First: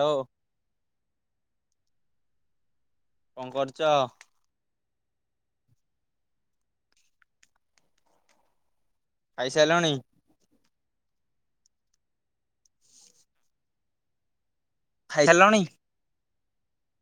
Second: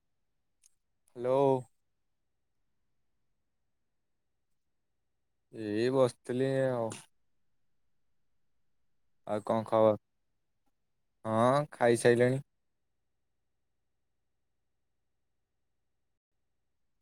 ଲୋ hello. କଣ କରୁଛ? ଏଇ ବସିଥିଲି ଆଉ। ଆଉ କଣ ଖାଇସାରିଲଣି? ଖବର? ହଁ ଖାଇସାଇଲିଣି। ଖାଇସାରିଲଣି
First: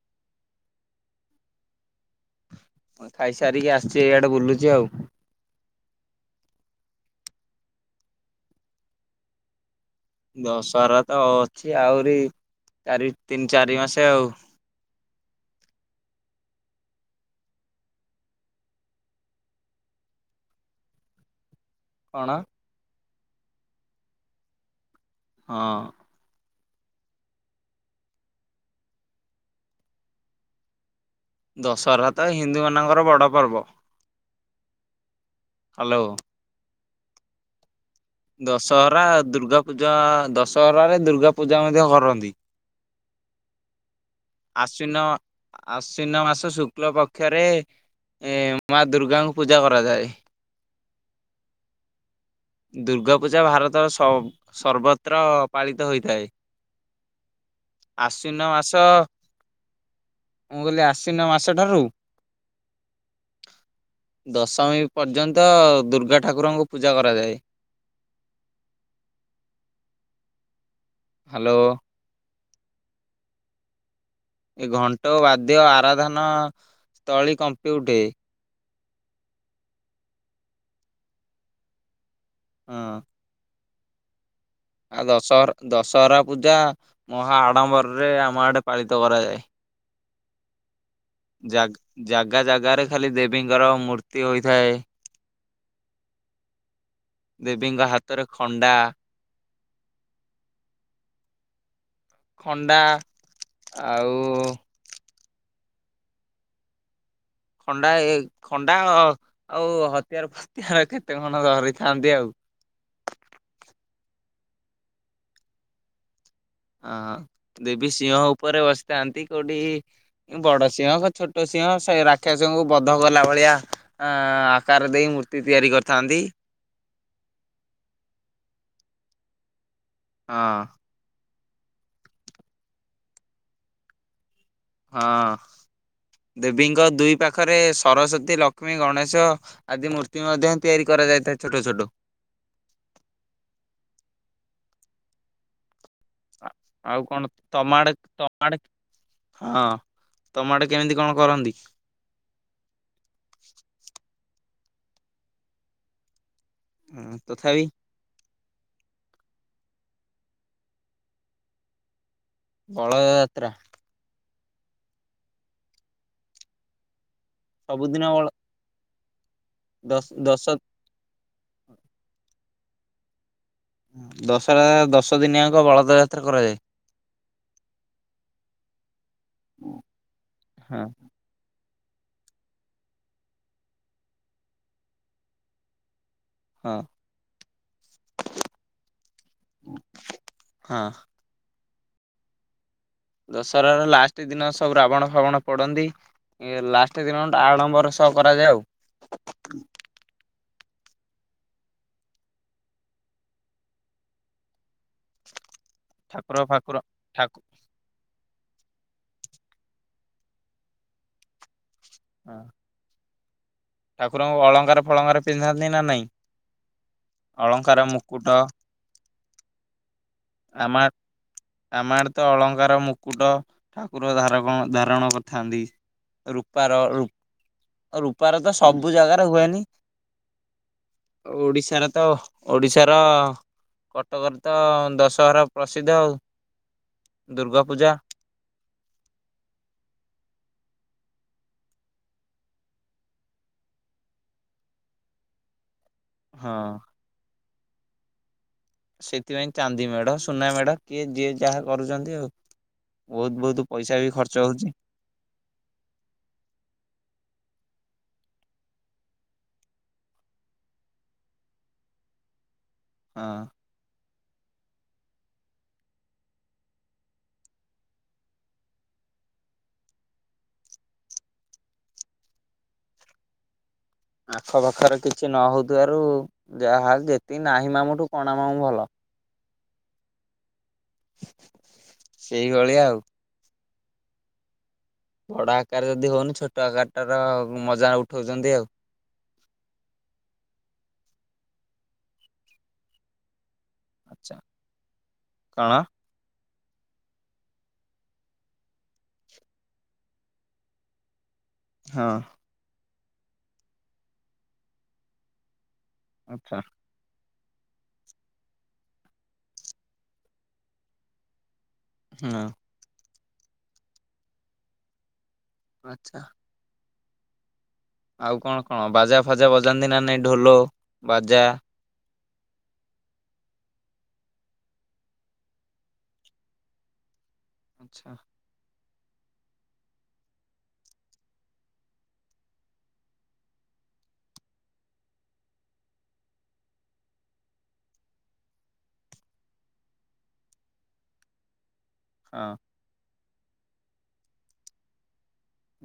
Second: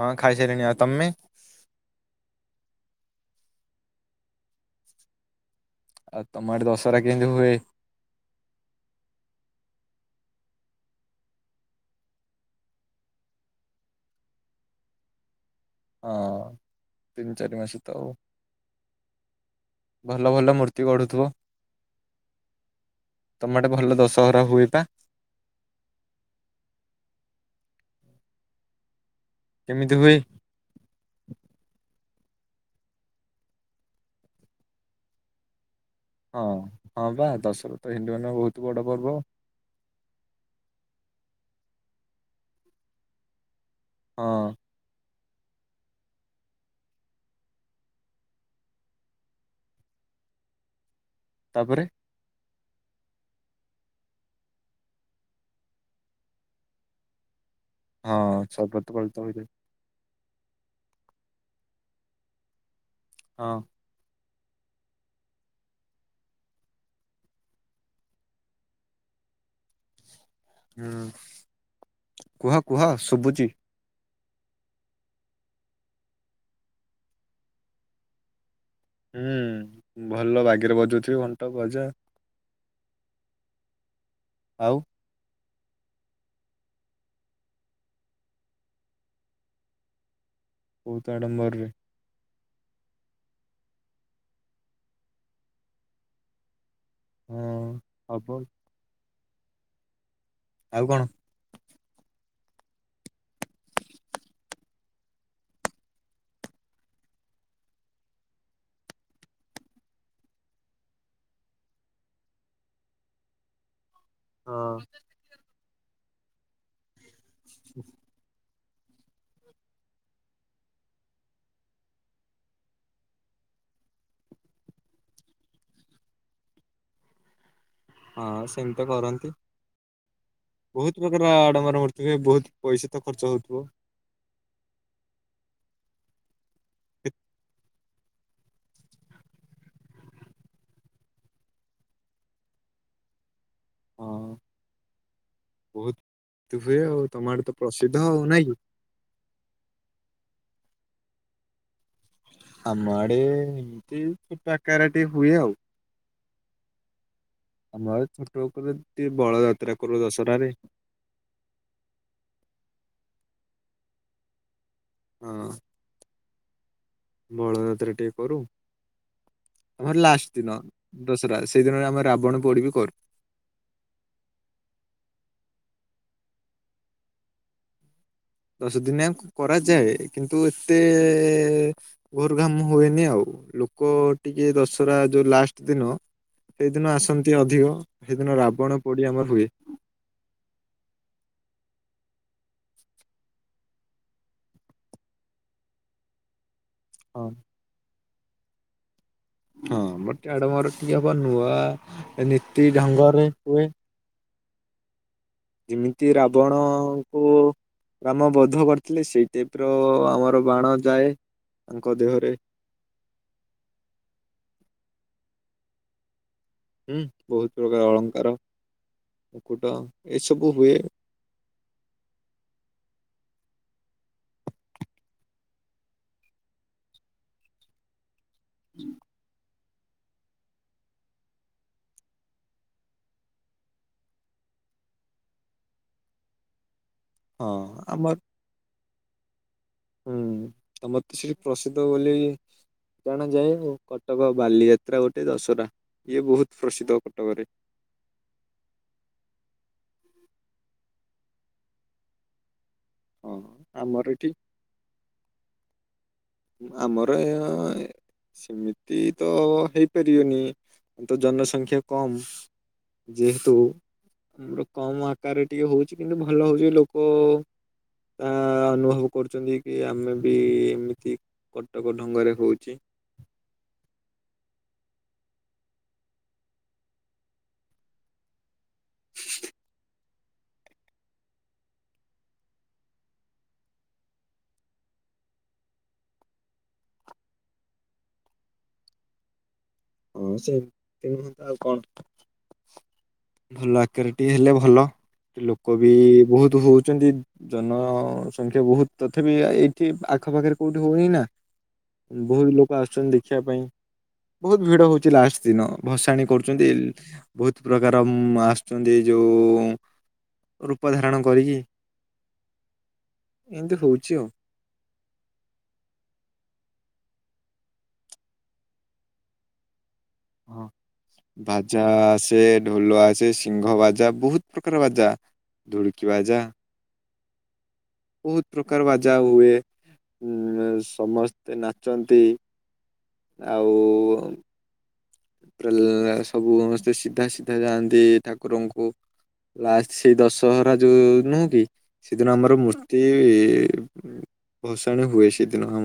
ହଁ ଖାଇସାଇଲିଣି ଆଉ ତମେ? ମୁଁ ଖାଇସାରିକି ଆସିଛି ଏଇଆଡେ ବୁଲୁଛି ଆଉ। ଆଉ ତମ ଆଡେ ଦଶହରା କେମିତି ହୁଏ? ଦଶହରା ତ ଅଛି ଆହୁରି ଚାରି ତିନି ଚାରି ମାସେ ଆଉ ହଁ ତିନି ଚାରି ମାସ ତ ହଉ ଭଲ ଭଲ ମୂର୍ତ୍ତି ଗଢୁଥିବ କଣ? ତମେ ଆଡେ ଭଲ ଦଶହରା ହୁଏ ବା। ହଁ। କେମିତି ହୁଏ? ଦଶହରା ତ ହିନ୍ଦୁମାନଙ୍କର ବଡ ପର୍ବ। ହ୍ୟାଲୋ। ହଁ ହଁ ବା ଦଶ ଦଶହରା ଦୁର୍ଗା ପୂଜା ଦଶହରା ରେ ଦୁର୍ଗା ପୂଜା ମଧ୍ୟ କରନ୍ତି। ହଁ ଆଶ୍ୱିନ ଆଶ୍ୱିନ ମାସ ଶୁକ୍ଳ ପକ୍ଷରେ ଏ ମା ଦୁର୍ଗାଙ୍କୁ ପୂଜା କରାଯାଏ। ତାପରେ ଦୁର୍ଗା ପୂଜା ଭାରତର ସର୍ବତ୍ର ପାଳିତ ହୋଇଥାଏ। ହଁ ଆଶ୍ୱିନ ସର୍ବତ ମାସ ପାଳିତ ହୋଇଥାଏ। ମୁଁ କହିଲି ଆଶିିନ ମାସ ଠାରୁ ହଁ। ଦଶମୀ ପର୍ଯ୍ୟନ୍ତ ଦୁର୍ଗା ଠାକୁରଙ୍କୁ ପୂଜା କରାଯାଏ। ହୁଁ ହାଲୋ। କୁହ କୁହ ଶୁଭୁଛି। ଏ ଘଣ୍ଟ, ବାଦ୍ୟ, ଆରାଧନା ସ୍ଥଳୀ କମ୍ପି ଉଠେ। ହୁଁ ଭଲ ବାଗେରେ ବଜଉଥିବେ ଘଣ୍ଟ ବାଜା ହଁ। ଆଉ ଆ ଦଶହର ଦଶହରା ପୂଜା ମହା ଆଡମ୍ବରରେ ଆମ ଆଡେ ପାଳିତ କରାଯାଏ। ବହୁତ ଆଡମ୍ବରରେ ଜାଗ ଜାଗା ଜାଗାରେ ଖାଲି ଦେବୀଙ୍କର ମୂର୍ତ୍ତି ହୋଇଥାଏ। ହଁ ଦେବୀଙ୍କ ହାତରେ ହବ ଖଣ୍ଡା ଆଉ କଣ? ଖଣ୍ଡା ଆଉ ଖଣ୍ଡା ଖଣ୍ଡା ଆଉ ହତିଆର ଫତିଆର କେତେ କଣ ଧରିଥାନ୍ତି ଆଉ ହଁ। ହଁ ହ ଦେବି ସିଂହ ଉପରେ ବସି ଥାନ୍ତି କୋଉଠି ବଡ ସିଂହ ଛୋଟ ସିଂହ ସେ ରାକ୍ଷସଂହଙ୍କୁ ବଧ କଲା ଭଳିଆ ଅ ଆକାର ଦେଇ ମୂର୍ତ୍ତି ତିଆରି କରିଥାନ୍ତି। ହଁ ସେମିତି କରନ୍ତି। ହଁ। ଆଡମର ମଥ ବହୁତ ପଇସା ତ ଖର୍ଚ୍ଚ ହଉଥିବ। ହଁ ଦେବୀଙ୍କ ଦୁଇ ପାଖରେ ସରସ୍ଵତୀ ଲକ୍ଷ୍ମୀ ଗଣେଶ ଆଦି ମୂର୍ତ୍ତି ମଧ୍ୟ ତିଆରି କରାଯାଇଥାଏ ଛୋଟ ଛୋଟ ହଁ ବହୁତ ଏମିତି ହୁଏ ଆଉ ତମ କଣ ଆଡେ ତ ତମାଆଡ ପ୍ରସିଦ୍ଧ ଆଉ ନାଇଁ କି ତମାଆଡ ହଁ। ତମ ଆଡ଼େ କେମିତି କଣ କରନ୍ତି? ଆମ ଆଡେ ଆକାରଟି ହୁଏ ଆଉ ହଁ। ଆମର ରୋକ ବୋଳ ଯାତ୍ରା କରୁ ଦସହରାରେ ବଳଦ ଯାତ୍ରା। ହଁ। ବଳଯାତ୍ର ସବୁଦିନ ଟିକେ ବଳ କରୁ। ଆମର ଦଶ ଲାଷ୍ଟ ଦଶ ଦିନ। ଦଶରା ସେଇଦିନରେ ଆମେ ରାବଣ ପୋଡି ବି କରୁ। ଦଶରା ଦଶ ଦିନିଆଙ୍କ ବଳଦ ଯାତ୍ରା କରାଯାଏ। ଦଶ ଦିନିଆ କରାଯାଏ କିନ୍ତୁ ଏତେ ହଁ ଘୋର ଘାମ ହୁଏନି ଆଉ ଲୋକ ଟିକେ ଦଶହରା ଯୋଉ ଲାଷ୍ଟ ଦିନ ହଁ ସେଦିନ ଆସନ୍ତି ଅଧିକ ସେଦିନ ରାବଣ ପୋଡି ଆମର ହୁଏ। ହଁ ଦଶହର ଲାଷ୍ଟ ଦିନ ସବୁ ରାବଣ ଫାବଣ ପୋଡ଼ନ୍ତି। ଲାଷ୍ଟଟ ଦିନ ହଁ ଆଳମ୍ବର କରାଯାଏ ଆଉ ହଁ ମତେ ଆଡ଼ମର [unintelligible] ନୂଆ ନୀତି ଢଙ୍ଗରେ ହୁଏ। ଯେମିତି ଠାକୁର ଫାକୁର ରାବଣଙ୍କୁ ଠାକୁ ରାମ ବ ବଦ୍ଧ କରିଥିଲେ ସେଇ ଟାଇପ ର ଆମର ବାଣ ଯାଏ। ତାଙ୍କ ହଁ ଦେହରେ ଠାକୁରଙ୍କୁ ଅଳଙ୍କାର ଫଳଙ୍କାରେ ପିନ୍ଧାନ୍ତି ନା ନାଇଁ। ହୁଁ ବହୁତ ପ୍ରକାର ଅଳଙ୍କାର ମୁକୁଟ ମୁକୁଟ ଏସବୁ ହୁଏ ଆମ ଆମାର ତ ଅଳଙ୍କାର ମୁକୁଟ ଠାକୁର ଧାରକ ଧାରଣ କରିଥାନ୍ତି ରୂପାର ରୂପାର ତ ସବୁ ଜାଗାରେ ହୁଏନି। ଓଡିଶାର ତ ଓଡିଶାର କଟକରେ ତ ଦଶହରା ପ୍ରସିଦ୍ଧ ଆଉ। ହଁ ଦୁର୍ଗା ପୂଜା ଆମର ହୁଁ ତମତେ ସେଠି ପ୍ରସିଦ୍ଧ ବୋଲି ଜଣା ଯାଏ ଆଉ କଟକ ବାଲିଯାତ୍ରା ଗୋଟେ ଦଶହରା ଇଏ ହଁ ବହୁତ ପ୍ରସିଦ୍ଧ କଟକରେ ସେଥିପାଇଁ ଚାନ୍ଦି ମେଢ ସୁନା ମେଢ କିଏ ଯିଏ ଯାହା କରୁଛନ୍ତି ଆଉ ହଁ ବହୁତ ବହୁତ ପଇସା ଆମର ବି ଏଠି ଖର୍ଚ୍ଚ ହଉଛି। ଆମର ସେମିତି ତ ହେଇପାରିବନି ତ ଜନସଂଖ୍ୟା କମ୍ ହଁ। ଯେହେତୁ ଆମର କମ ଆକାରରେ ଟିକେ ହଉଛି କିନ୍ତୁ ଭଲ ହଉଛି ଲୋକ ଆ ଅନୁଭବ କରୁଛନ୍ତି କି ଆମେ ବି ଏମିତି କଟକ ଢଙ୍ଗରେ ହଉଛି। ଆଖ ପାଖରେ କିଛି ନ ହଉଥିବାରୁ ଯାହା ଯେତିକି ନାହିଁ ମାମୁଁଠୁ କଣ ମାମୁଁ ଭଲ। ସେଇଭଳିଆ ଆଉ ବଡ ଆକାର ଯଦି ହଉନି ଛୋଟ ଆକାର ଟାର ମଜା ଉଠଉଛନ୍ତି ଆଉ ହଁ ସେମିତି ନୁହନ୍ତା ଆଉ କଣ। ଭଲ ଆକାରଟିଏ ଆଚ୍ଛା ହେଲେ ଭଲ କଣ ଲୋକ ବି ବହୁତ କୁ ହଉଛନ୍ତି ଜନସଂଖ୍ୟା ବହୁତ ତଥାପି ଏଇଠି ଆଖପାଖରେ କୋଉଠି ହଉନି ନା ହଁ ବହୁତ ଲୋକ ଆସ ଚନ୍ତି ଦେଖିବା ପାଇଁ ବହୁତ ଭିଡ଼ ହଉଛି ଲାଷ୍ଟ ଦିନ। ଭସାଣି ଆଚ୍ଛା। କରୁଛନ୍ତି। ବହୁତ ପ୍ରକାର ମ୍ ଆସୁଛନ୍ତି ଯୋଉଁ ରୂପ ଧାରଣ କରିକି ହଁ। ଏମିତିନ ହଉଛି ଆଉ ଆଚ୍ଛା। ଆଉ କଣ କଣ ବାଜା ଫାଜା ବଜାନ୍ତି ନା ଏ ଢୋଲ ବାଜା ସେ ଢୋଲ ଆସେ ସିଂହ ବାଜା ବହୁତ ପ୍ରକାର ବାଜା ଢୁଳକି ବାଜା ଆଚ୍ଛା। କାର ବାଜା ହୁଏ ଉ ସମସ୍ତେ ନାଚନ୍ତି ଆଉ ଏପ୍ର ସବୁ ସମସ୍ତେ ସିଧା ସିଧା ଯାଆନ୍ତି ଠାକୁରଙ୍କୁ ଲାଷ୍ଟ ସେଇ ଦଶହରା ଯୋଉ ନୁହଁ କି ସେଦିନ ହଁ। ଆମର ମୂର୍ତ୍ତି ଏ ବଷାଣ ହୁଏ ସେ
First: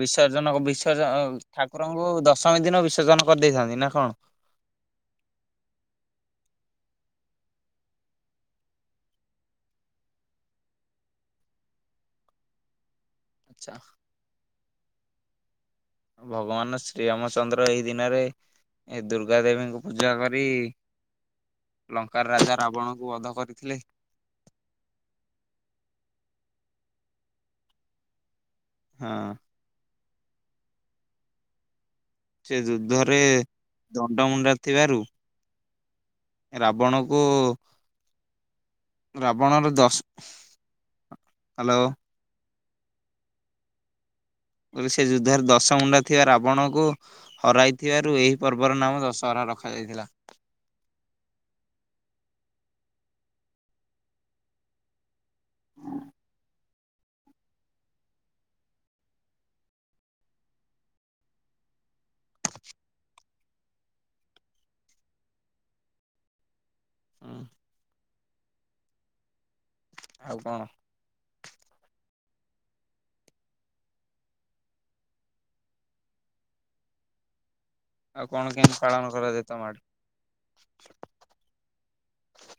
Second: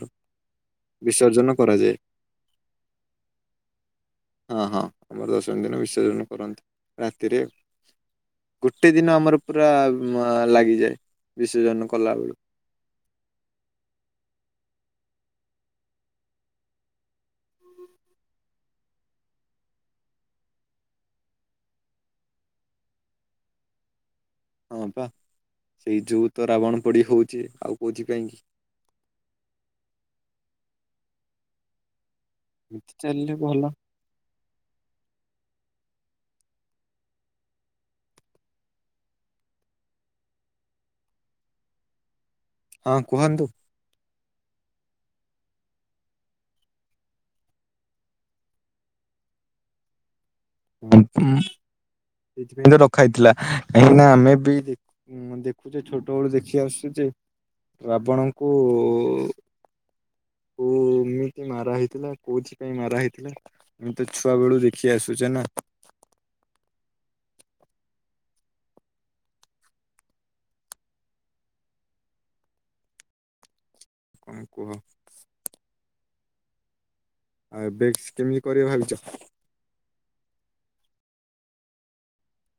ବିସର୍ଜନ ବିସର୍ଜନ କରାଯାଏ। ଠାକୁରଙ୍କୁ ଦଶମୀ ଦିନ ବିସର୍ଜନ କରିଦେଇଥାନ୍ତି। ନା କଣ? ହଁ ହଁ ଆମର ଦଶମୀ ଦିନ ବିସର୍ଜନ କରନ୍ତି। ରାତିରେ ଗୋଟେ ଦିନ ଆମର ପୁରା ଲାଗିଯାଏ ବିସର୍ଜନ କଲାବେଳୁ ଆଚ୍ଛା। ଭଗବାନ ଶ୍ରୀରାମଚନ୍ଦ୍ର ଏଇ ଦିନରେ ଏ ଦୁର୍ଗା ଦେବୀଙ୍କୁ ପୂଜା କରି ଲଙ୍କାର ରାଜା ରାବଣଙ୍କୁ ବଧ କରିଥିଲେ। ହଁ ପା ସେଇ ଯୋଗୁଁ ତ ରାବଣ ପୋଡି ହଉଛି ଆଉ କହୁଛି କାହିଁକି ହଁ। ସେ ଏମିତି ଯୁଦ୍ଧରେ ଚାଲିଲେ ଭଲ ଦଣ୍ଡ ମୁୁଣ୍ଡା ଥିବାରୁ ରାବଣ କୁ ରାବଣର ଦଶ ହ୍ୟାଲୋ। ହଁ କୁହନ୍ତୁ। ବୋଲି ସେ ଯୁଦ୍ଧରେ ଦଶମୁଣ୍ଡା ଥିବା ରାବଣକୁ ହରାଇଥିବାରୁ ଏହି ପର୍ବର ନାମ ଦଶହରା ରଖାଯାଇଥିଲା। ଉଁ ହୁଁ। ସେଥିପାଇଁ ତ ରଖାହେଇଥିଲା କାହିଁକି ନା ଆମେ ବି ହୁଁ ଦେଖୁଛେ ଛୋଟ ବେଳୁ ଦେଖି ଆସୁଚି। ସେ ରାବଣଙ୍କୁ କୋଉମିତି ମାରା ହେଇଥିଲା କୋଉଥି ପାଇଁ ମାରା ହେଇଥିଲା ମୁଁ ତ ଛୁଆ ବେଳୁ ଦେଖି ଆସୁଛେ ନା ହୁଁ। ଆଉ କଣ କଣ କୁହ। ଆଉ ବ୍ୟକ୍ସ ଆଉ କେମିତି କଣ କରିବ ଭାବିଚ? ପାଳନ କରାଯାଏ ତମ ଆଡେ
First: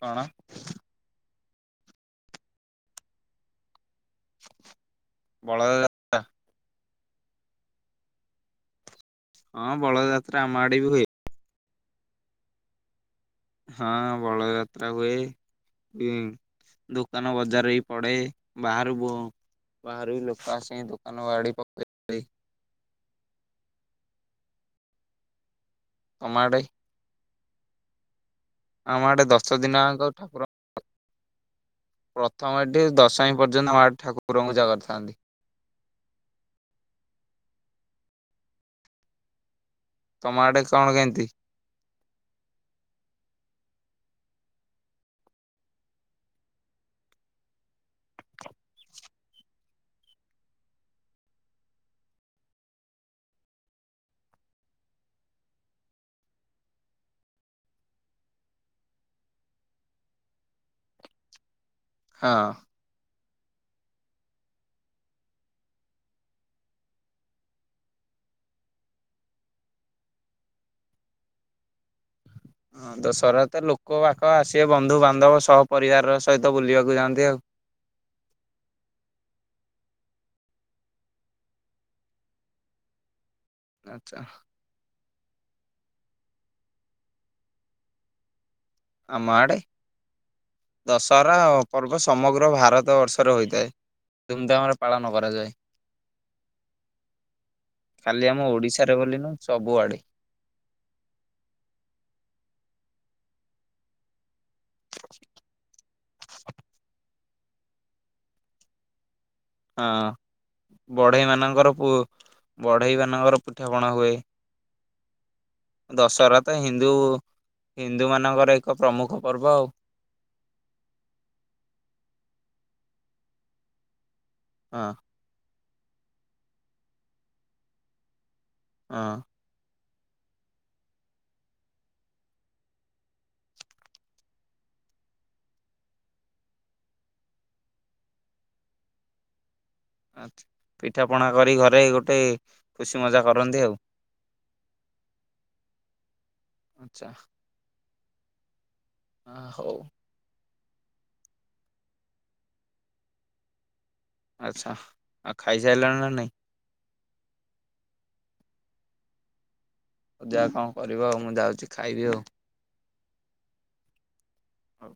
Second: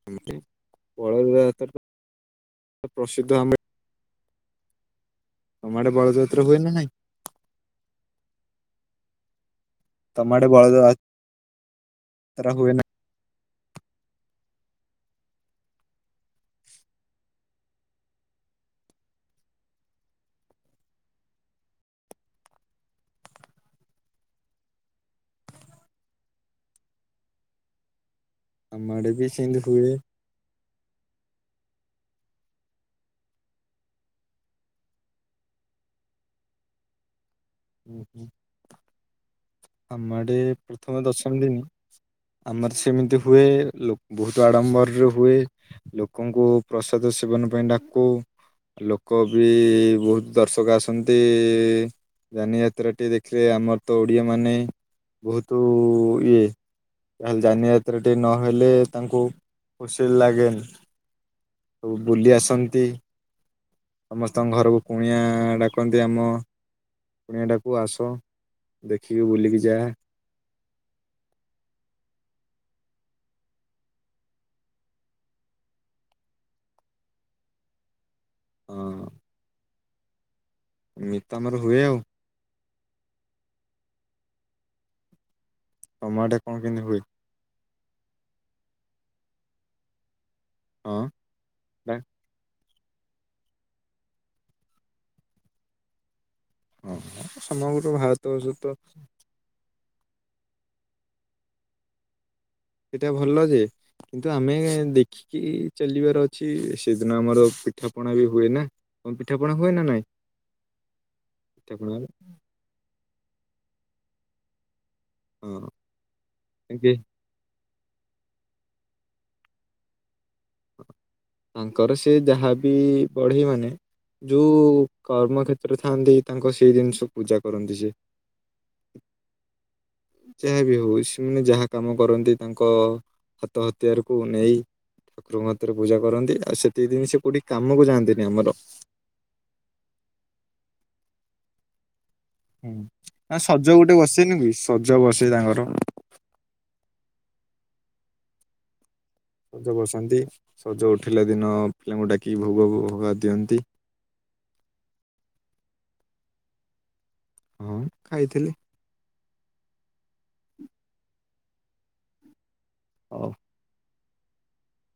କଣ ଏମିତି [unintelligible] [unintelligible] ପ୍ରସିଦ୍ଧ ଆମେ ତମ ବଳଦ ଆଡେ ବଳଯାତ୍ରା ହୁଏ ନା ନାହିଁ? ହଁ ବଳଯାତ୍ରା ଆମ ଆଡେ ବି ହୁଏ। ଯାତ୍ରା ହୁଏ ନା ହଁ ବଳଯାତ୍ରା ହୁଏ ଉଁ ଦୋକାନ ବଜାର ବି ପଡେ ବାହାରୁ ବ ବାହାରୁ ଲୋକ ଆସି ଦୋକାନ ବାଡି ପକେଇବା ପାଇଁ। ତମ ଆଡେ ଆମ ବି ଆଡେ ସେମିତି ଦଶଦିନ ହୁଏ ଜାଙ୍କ ଠାକୁର ପ୍ରଥମ ଏଠି ଦଶମୀ ପର୍ଯ୍ୟନ୍ତ ଆମ ଆଡେ ଠାକୁରଙ୍କୁ ପୂଜା କରିଥାନ୍ତି। ଉଁ ହଁ। ଆମ ତମ ଆଡେ କଣ ପ୍ରଥମେ କେମିତି? ଦଶମୀ ଦିନ ଆମର ସେମିତି ହୁଏ ଲୋକ ବହୁତ ଆଡ଼ମ୍ବରରେ ହୁଏ ଲୋକଙ୍କୁ ପ୍ରସାଦ ସେବନ ପାଇଁ ଡାକୁ ଲୋକ ବି ବହୁତ ଦର୍ଶକ ଆସନ୍ତି ଜାନିଯାତ୍ରା ଟି ଦେଖିଲେ ଆମର ତ ଓଡିଆ ମାନେ ବହୁତ୍ ଇଏ ତାହାଲେ ଯାନିଯାତ୍ରା ଟିକେ ନହେଲେ ତାଙ୍କୁ ଖୁସି ଲାଗେନି ସବୁ ବୁଲି ହଁ। ଆସନ୍ତି। ସମସ୍ତଙ୍କ ଘରକୁ କୁଣିଆ ଡାକନ୍ତି ଆମ କୁଣିଆ ଡାକୁ ଆସ। ଦେଖିକି ବୁଲିକି ଯା। ହଁ ଦଶହରା ତ ଲୋକବାକ ଆସିବେ ବନ୍ଧୁ ବାନ୍ଧବ ସହ ପରିବାର ସହିତ ବୁଲିବାକୁ ଯାଆନ୍ତି ଆଉ। ହଁ। ଏମିତି ତଆମର ହୁଏ ଆଉ। ଆଚ୍ଛା। ତମ ଆଡେ କଣ କେମତି ହୁଏ। ଆମ ଆଡ଼େ। ହଁ ଦଶହରା ଡା ପର୍ବ ସମଗ୍ର ଭାରତ। ତ ବର୍ଷରେ ହୋଇଥାଏ ଧୁମଧାମରେ ପାଳନ କରାଯାଏ। ହଁ ସମଗ୍ର ଖାଲି ଭାରତବର୍ଷ ଆମ ତ ଓଡିଶାରେ ବୋଲି ନୁହଁ ସବୁଆଡେ। ସେଇଟା ଭଲ ଯେ କିନ୍ତୁ ଆମେ ଦେଖିକି ଚାଲିବାର ଅଛି ସେଦିନ ଆମର। ପିଠା ପଣା ବି ହୁଏ ନା। ତମ ପିଠାପଣା ହୁଏ ନା ନାଇଁ ହଁ ବଢେଇ ମାନଙ୍କର ପୁ ପିଠାପଣା ହଁ ବଢେଇ ମା। ନଙ୍କର ପିଠାପଣା ହୁଏ। ଦଶହରା ତ ହିନ୍ଦୁ। ଯେ ହିନ୍ଦୁ ମାନଙ୍କର ଏକ ପ୍ରମୁଖ ପର୍ବ ଆଉ। ତାଙ୍କର ସେ ଯାହା ବି ବଢେଇ ମାନେ। ଯୋଉ ହଁ କର୍ମ କ୍ଷେତ ତ୍ର ରେ ଥାଆନ୍ତି ତାଙ୍କ ସେଇ ଜିନିଷ ପୂଜା କରନ୍ତି ସେ। ହଁ। ଯାହା ବିି ହଉ ସେମାନେ ଯାହା କାମ କରନ୍ତି ତାଙ୍କ ହାତ ହତିଆରକୁ ନେଇ ଠାକୁରଙ୍କ କତିରେ ପୂଜା କରନ୍ତି ଆଉ ସେତିକ ଦିନ ସେ କୋଉଠି କାମକୁ ଯାଆନ୍ତିନି ଆମର। ଆଛା ପିଠା ପଣା କରି ଘରେ ଗୋଟେ। ଖୁସି ମଜା ନା କରନ୍ତି ଆଉ। ସଜ ଗୋଟେ ବସେନି କି ସଜ ବସେ ତାଙ୍କର। ଆଚ୍ଛା ଆ ସଜ ହଉ ବସନ୍ତି। ସଜ ଉଠିଲା ଦିନ ପିଲାଙ୍କୁ ଡାକିକି ଭୋଗ ଭୋଗା ଦିଅନ୍ତି। ଆଛା ଆଉ ଖାଇସାରିଲଣି ନା ନାଇଁ? ହଁ ଖାଇଥିଲି। ହଉ ଯାଅ କଣ କରିବ ଆଉ ମୁଁ ଯାଉଛି। ଖାଇବି ଆଉ। ହଉ। ହଉ।